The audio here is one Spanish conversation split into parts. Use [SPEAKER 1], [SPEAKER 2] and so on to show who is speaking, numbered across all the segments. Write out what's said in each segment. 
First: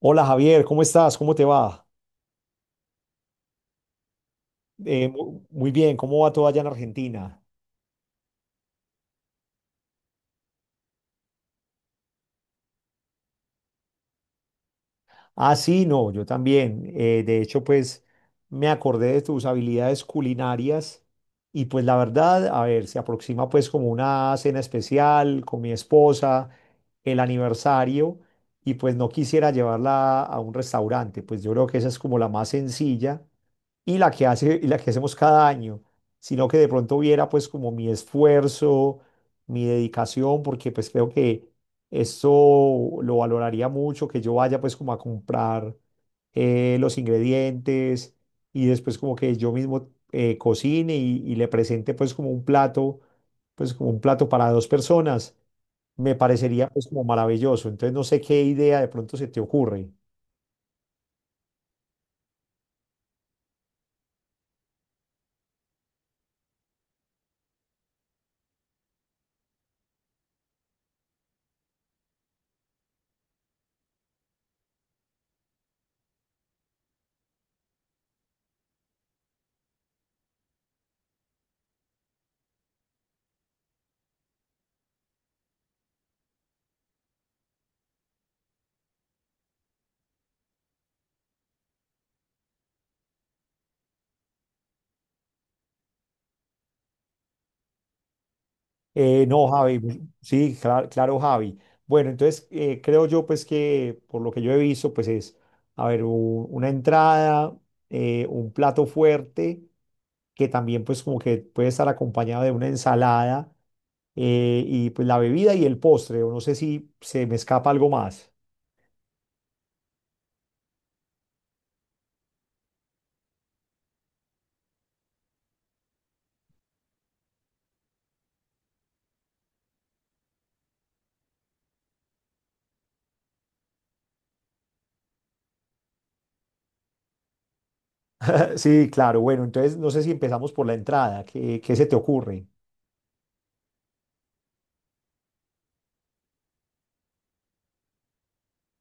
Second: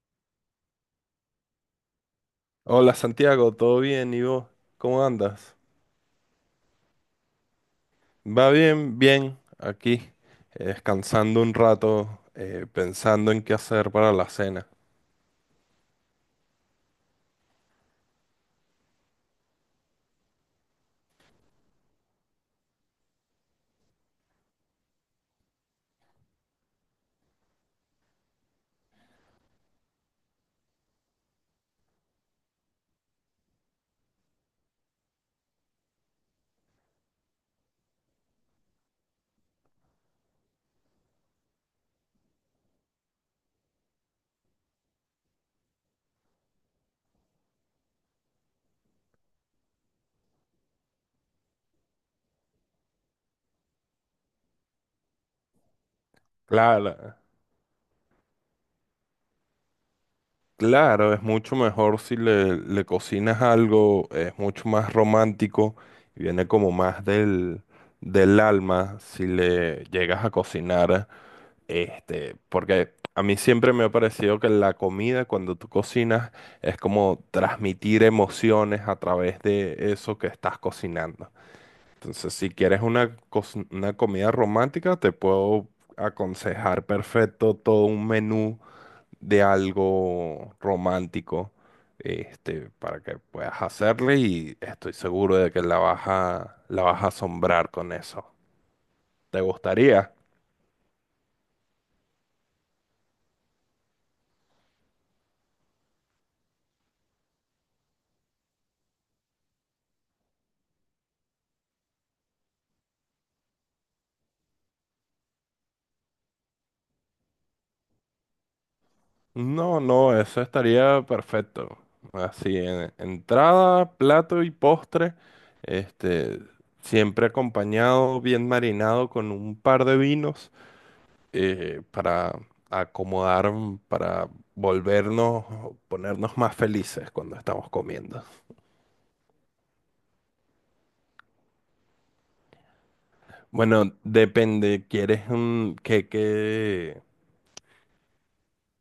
[SPEAKER 1] Hola Javier, ¿cómo estás? ¿Cómo te va?
[SPEAKER 2] Hola Santiago, ¿todo bien? ¿Y vos? ¿Cómo andas?
[SPEAKER 1] Muy bien, ¿cómo va todo allá en Argentina?
[SPEAKER 2] Va bien, bien, aquí, descansando un rato, pensando en qué hacer para la cena.
[SPEAKER 1] Ah, sí, no, yo también. De hecho, pues me acordé de tus habilidades culinarias y pues la verdad, a ver, se aproxima pues como una cena especial con mi esposa, el aniversario y pues no quisiera llevarla a un restaurante, pues yo creo que esa es como la más sencilla y la que hacemos cada año, sino que de pronto viera pues como mi esfuerzo, mi dedicación, porque pues creo que esto lo valoraría mucho, que yo vaya pues como a comprar los ingredientes y después como que yo mismo cocine y le presente pues como un plato, pues como un plato para dos personas, me parecería pues como
[SPEAKER 2] Claro,
[SPEAKER 1] maravilloso. Entonces no sé qué idea de pronto se te ocurre.
[SPEAKER 2] claro, es mucho mejor si le cocinas algo, es mucho más romántico y viene como más del alma si le llegas a cocinar. Este, porque a mí siempre me ha parecido que la comida, cuando tú cocinas, es como transmitir emociones a través de eso que estás cocinando. Entonces, si quieres una comida romántica, te puedo aconsejar perfecto todo un menú de algo romántico, este, para que puedas hacerle y estoy seguro de que la vas a asombrar con eso. ¿Te
[SPEAKER 1] No, Javi, pues,
[SPEAKER 2] gustaría?
[SPEAKER 1] sí, claro, Javi. Bueno, entonces creo yo pues que por lo que yo he visto pues es, a ver, una entrada, un plato fuerte que también pues como que puede estar acompañado de una ensalada y pues la bebida y el postre, o no sé si se me escapa algo más.
[SPEAKER 2] No, no, eso estaría perfecto. Así, entrada, plato y postre, este, siempre acompañado, bien marinado con un par de vinos para acomodar, para volvernos, ponernos más felices cuando estamos comiendo.
[SPEAKER 1] Sí, claro, bueno, entonces no sé si empezamos por la entrada, ¿qué se te ocurre?
[SPEAKER 2] Bueno, depende, ¿quieres un qué,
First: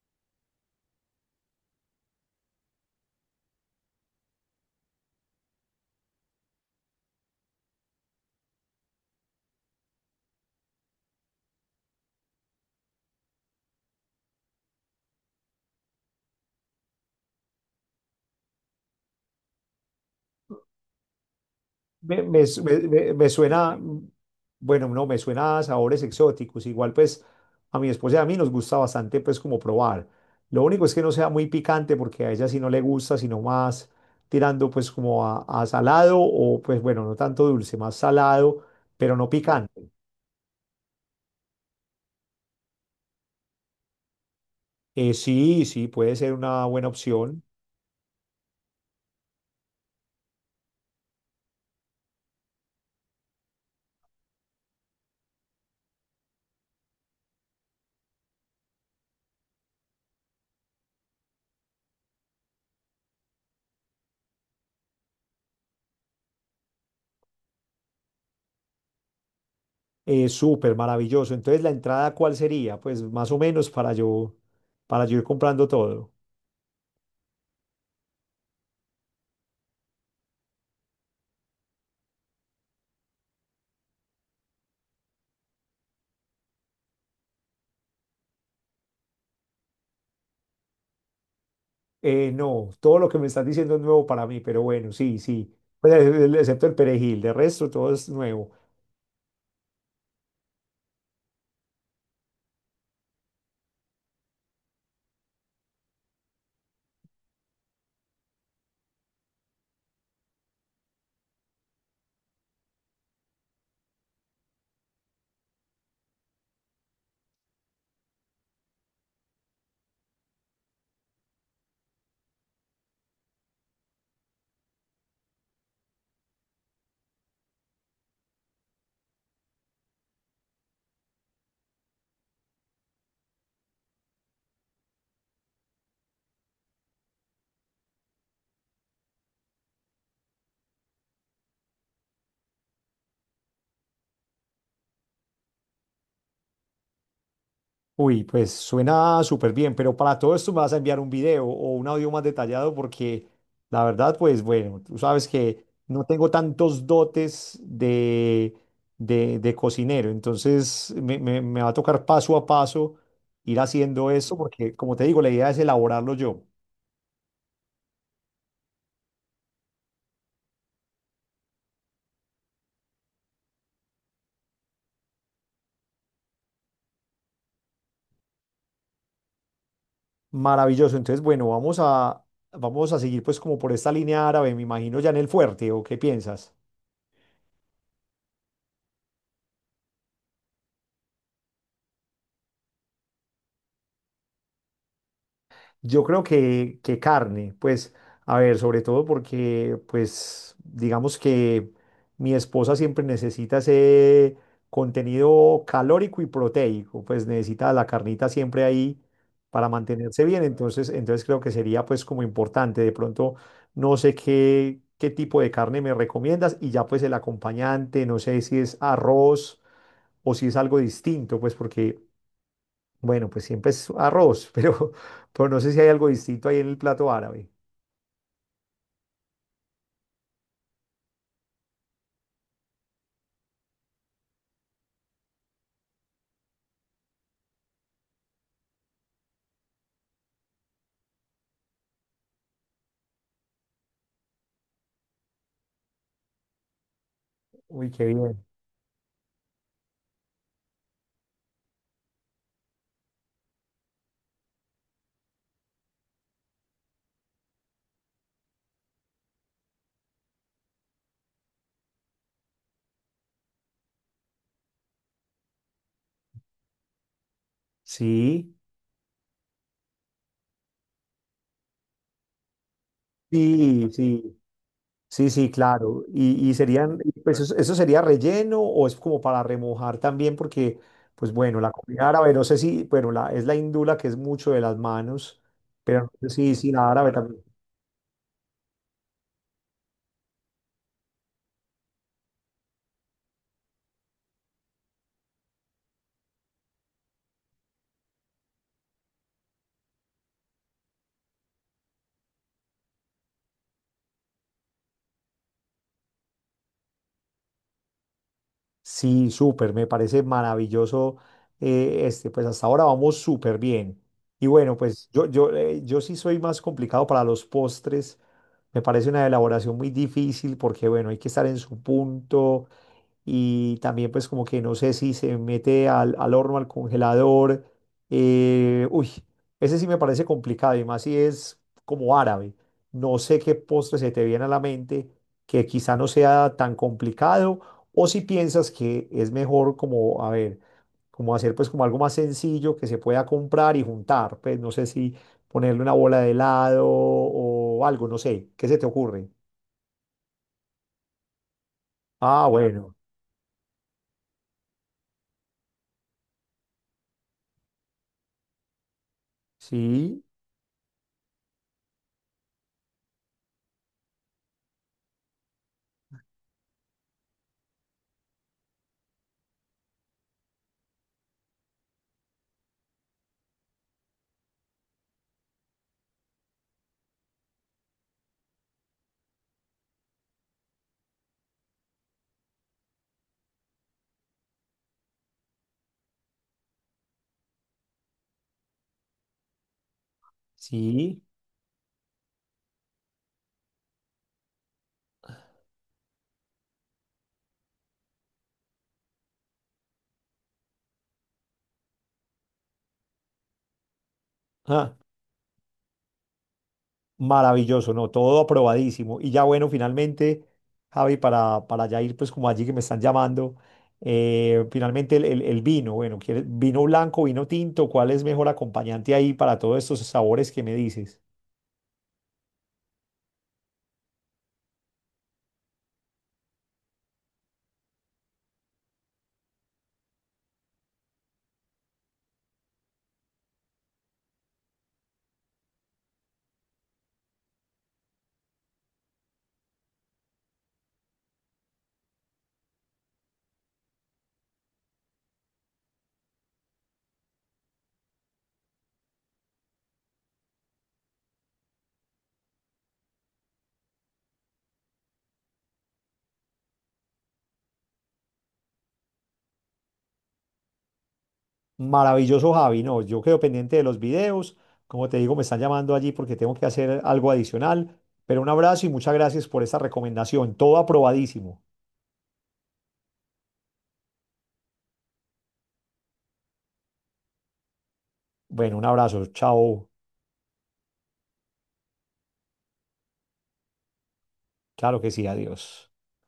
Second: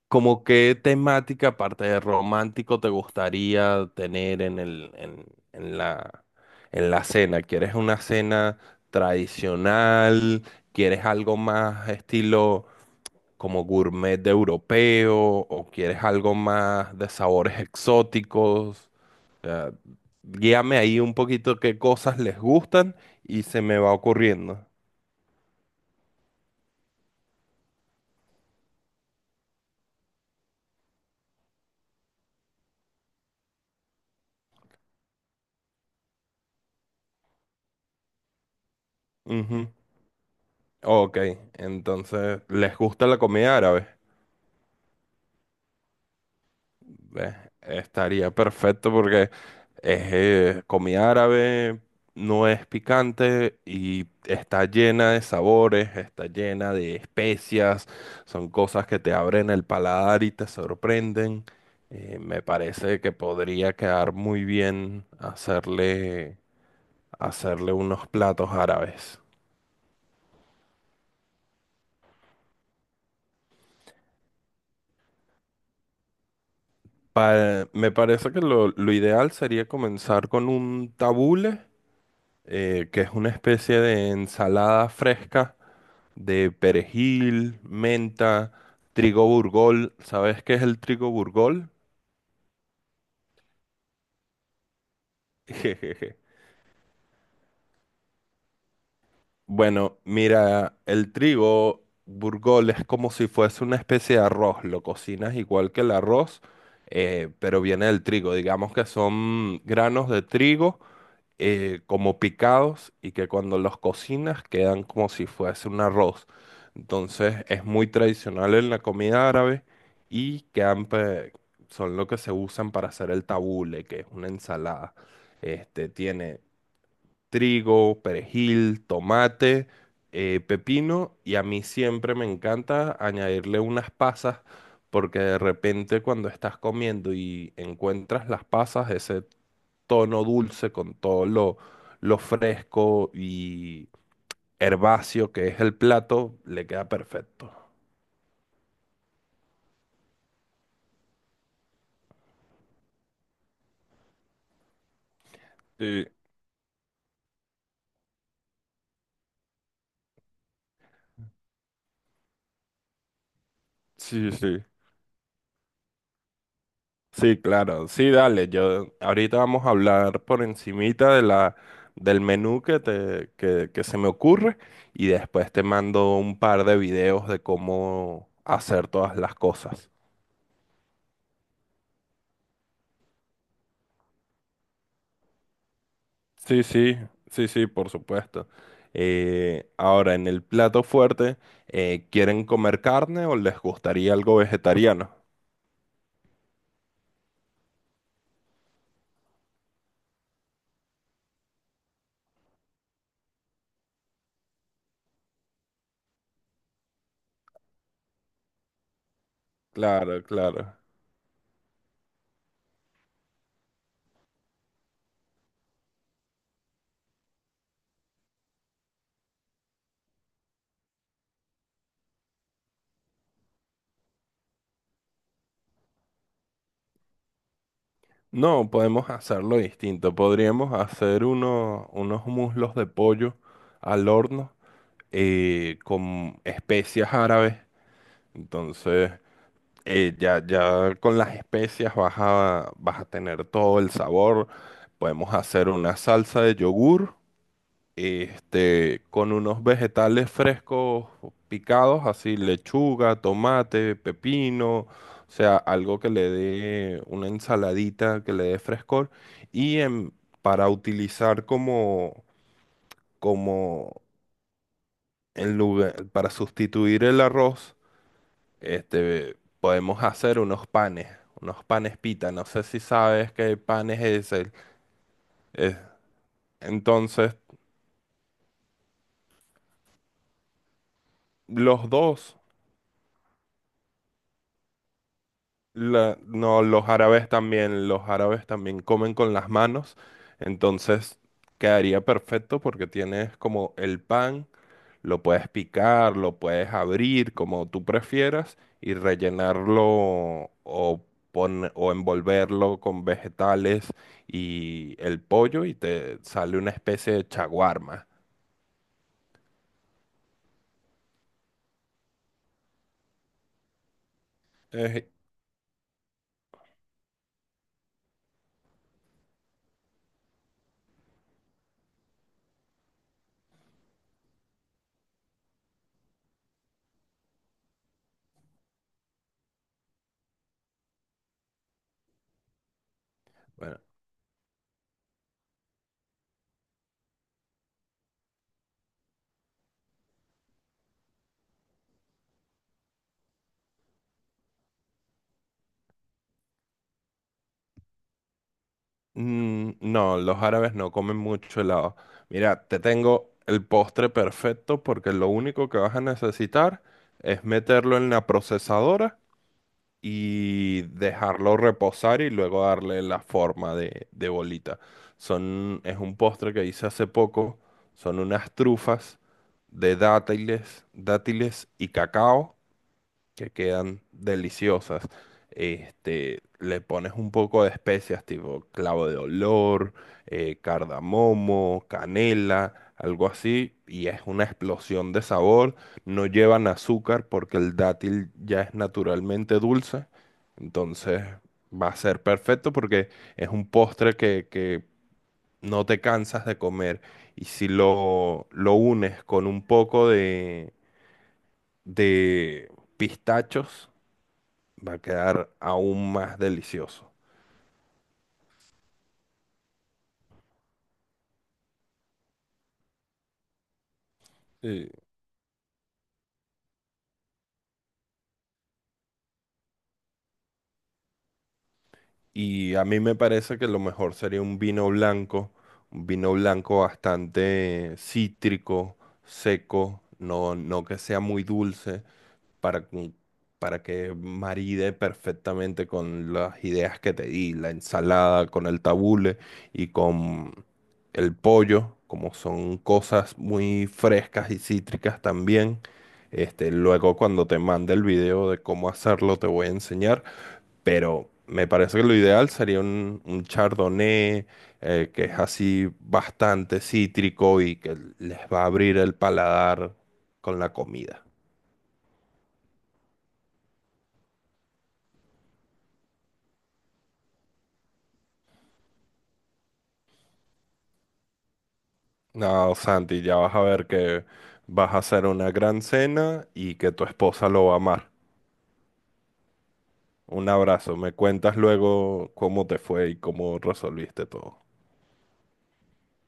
[SPEAKER 2] ¿Como qué temática, aparte de romántico, te gustaría tener en el, en la, en la cena? ¿Quieres una cena tradicional? ¿Quieres algo más estilo como gourmet de europeo? ¿O quieres algo más de sabores exóticos? O sea, guíame ahí un poquito qué cosas
[SPEAKER 1] Me,
[SPEAKER 2] les
[SPEAKER 1] me su- me-
[SPEAKER 2] gustan
[SPEAKER 1] me- me
[SPEAKER 2] y se
[SPEAKER 1] suena,
[SPEAKER 2] me va
[SPEAKER 1] mm,
[SPEAKER 2] ocurriendo.
[SPEAKER 1] bueno, no, me suena a sabores exóticos. Igual pues a mi esposa y a mí nos gusta bastante pues como probar. Lo único es que no sea muy picante porque a ella sí no le gusta, sino más tirando pues como a salado o pues bueno, no tanto dulce, más salado, pero no
[SPEAKER 2] Ujú.
[SPEAKER 1] picante.
[SPEAKER 2] Ok, entonces, ¿les gusta la comida árabe?
[SPEAKER 1] Sí, sí, puede ser una buena
[SPEAKER 2] Eh,
[SPEAKER 1] opción.
[SPEAKER 2] Estaría perfecto porque es comida árabe, no es picante y está llena de sabores, está llena de especias, son cosas que te abren el paladar y te sorprenden. Me parece que podría quedar muy bien hacerle unos platos árabes.
[SPEAKER 1] Súper maravilloso. Entonces, ¿la entrada cuál sería? Pues más o menos para yo ir comprando todo.
[SPEAKER 2] Me parece que lo ideal sería comenzar con un tabule, que es una especie de ensalada fresca de perejil, menta, trigo burgol. ¿Sabes qué es el trigo burgol?
[SPEAKER 1] No, todo lo que me estás diciendo es nuevo para mí, pero bueno, sí, sí. Pues,
[SPEAKER 2] Jejeje.
[SPEAKER 1] excepto el perejil, de resto todo es nuevo.
[SPEAKER 2] Bueno, mira, el trigo burgol es como si fuese una especie de arroz. Lo cocinas igual que el arroz, pero viene del trigo. Digamos que son granos de trigo como picados y que cuando los cocinas quedan como si fuese un arroz. Entonces es muy tradicional en la comida árabe y son lo que se usan para hacer el tabule, que es una ensalada. Este tiene trigo, perejil, tomate, pepino y a mí siempre me encanta añadirle unas pasas. Porque de repente cuando estás comiendo y encuentras las pasas, ese tono dulce, con todo lo fresco y herbáceo que es el plato, le queda perfecto.
[SPEAKER 1] Uy, pues suena súper bien, pero para todo esto me vas a enviar un video o un audio más detallado porque la verdad, pues bueno, tú sabes que no
[SPEAKER 2] Sí,
[SPEAKER 1] tengo tantos dotes de cocinero, entonces me va a tocar paso a paso ir haciendo
[SPEAKER 2] sí,
[SPEAKER 1] esto
[SPEAKER 2] sí.
[SPEAKER 1] porque, como te digo, la idea es elaborarlo yo.
[SPEAKER 2] Sí, claro. Sí, dale. Yo ahorita vamos a hablar por encimita de la del menú que se me ocurre y después te mando un par de videos de cómo hacer todas las cosas.
[SPEAKER 1] Maravilloso. Entonces, bueno, vamos a seguir pues como por esta línea árabe, me imagino, ya en el fuerte, ¿o qué piensas?
[SPEAKER 2] Sí, sí, sí, sí, por supuesto. Ahora, en el plato fuerte, ¿quieren comer carne o les gustaría algo vegetariano?
[SPEAKER 1] Yo creo que carne, pues, a ver, sobre todo porque, pues, digamos que mi esposa siempre necesita ese contenido calórico y proteico, pues necesita la carnita siempre ahí para
[SPEAKER 2] Claro,
[SPEAKER 1] mantenerse bien,
[SPEAKER 2] claro.
[SPEAKER 1] entonces, entonces creo que sería pues como importante, de pronto no sé qué tipo de carne me recomiendas y ya pues el acompañante, no sé si es arroz o si es algo distinto, pues porque bueno, pues siempre es arroz, pero no sé si hay algo distinto ahí en el plato árabe.
[SPEAKER 2] No, podemos hacerlo distinto. Podríamos hacer unos muslos de pollo al horno con especias árabes. Entonces, ya con las especias vas a tener todo el sabor. Podemos hacer una salsa de yogur.
[SPEAKER 1] Uy, qué bien.
[SPEAKER 2] Este, con unos vegetales frescos picados, así lechuga, tomate, pepino, o sea, algo que le dé una ensaladita, que le dé frescor, y en- para utilizar como en lugar, para sustituir el arroz,
[SPEAKER 1] Sí,
[SPEAKER 2] este, podemos hacer unos panes pita, no sé si sabes qué
[SPEAKER 1] sí,
[SPEAKER 2] panes es
[SPEAKER 1] sí, sí, sí,
[SPEAKER 2] es-
[SPEAKER 1] claro. Y serían, y
[SPEAKER 2] entonces,
[SPEAKER 1] pues eso sería relleno o es como para remojar también, porque, pues bueno, la
[SPEAKER 2] los
[SPEAKER 1] comida árabe,
[SPEAKER 2] dos.
[SPEAKER 1] no sé si, bueno, la, es la hindú la que es mucho de las manos, pero no sé si,
[SPEAKER 2] No,
[SPEAKER 1] si la árabe también.
[SPEAKER 2] los árabes también comen con las manos, entonces quedaría perfecto porque tienes como el pan, lo puedes picar, lo puedes abrir como tú prefieras y rellenarlo o, o envolverlo con vegetales y el pollo y te sale una especie de chaguarma.
[SPEAKER 1] Sí, súper, me parece maravilloso este, pues hasta ahora vamos súper bien. Y bueno,
[SPEAKER 2] Eh,
[SPEAKER 1] pues yo sí soy más complicado para los postres, me parece una elaboración muy difícil porque bueno, hay que estar en su punto, y también pues como que no sé si se mete al horno, al congelador. Eh, uy, ese sí me parece complicado y más si es como árabe. No sé qué
[SPEAKER 2] bueno,
[SPEAKER 1] postre se te viene a la mente que quizá no sea tan complicado o si piensas que es mejor como, a ver, como hacer pues como algo más sencillo que se pueda comprar y juntar. Pues no sé si ponerle una bola de helado o algo, no sé, ¿qué se te ocurre?
[SPEAKER 2] Mm, no, los árabes no comen mucho helado.
[SPEAKER 1] Ah,
[SPEAKER 2] Mira, te
[SPEAKER 1] bueno,
[SPEAKER 2] tengo el postre perfecto porque lo único que vas a necesitar es meterlo en la procesadora
[SPEAKER 1] sí,
[SPEAKER 2] y dejarlo reposar y luego darle la forma de bolita. Son, es un postre que hice hace poco. Son unas trufas de dátiles, dátiles y cacao que quedan deliciosas. Este, le pones un poco de especias tipo clavo de olor, cardamomo, canela, algo así, y es una explosión de sabor. No llevan azúcar porque el dátil ya es naturalmente dulce,
[SPEAKER 1] sí.
[SPEAKER 2] entonces va a ser perfecto porque es un postre que no te cansas de comer. Y si lo unes con un poco de pistachos, va a quedar aún más delicioso.
[SPEAKER 1] Maravilloso, ¿no? Todo aprobadísimo. Y ya bueno, finalmente, Javi, para ya ir pues como allí que me están llamando,
[SPEAKER 2] Sí,
[SPEAKER 1] finalmente el vino, bueno, ¿quieres vino blanco, vino tinto? ¿Cuál es mejor acompañante ahí para todos estos sabores que me dices?
[SPEAKER 2] y a mí me parece que lo mejor sería un vino blanco bastante cítrico, seco, no, no que sea muy dulce, para, cu- para que maride perfectamente con las ideas que te di, la ensalada, con el tabule y con el pollo, como son cosas muy frescas y cítricas también. Este, luego cuando te mande el video de cómo hacerlo te voy a enseñar, pero me parece que lo ideal sería un chardonnay que es así bastante cítrico y que les va a abrir el paladar con la comida.
[SPEAKER 1] Maravilloso, Javi, no, yo quedo pendiente de los videos. Como te digo, me están llamando allí porque tengo que hacer algo adicional. Pero un abrazo y muchas gracias por esta recomendación. Todo aprobadísimo.
[SPEAKER 2] No, Santi, ya vas a ver que vas a hacer una gran cena y que tu esposa lo va a amar.
[SPEAKER 1] Bueno, un abrazo. Chao.
[SPEAKER 2] Un abrazo. Me cuentas luego cómo te fue y cómo resolviste todo.
[SPEAKER 1] Claro que sí, adiós.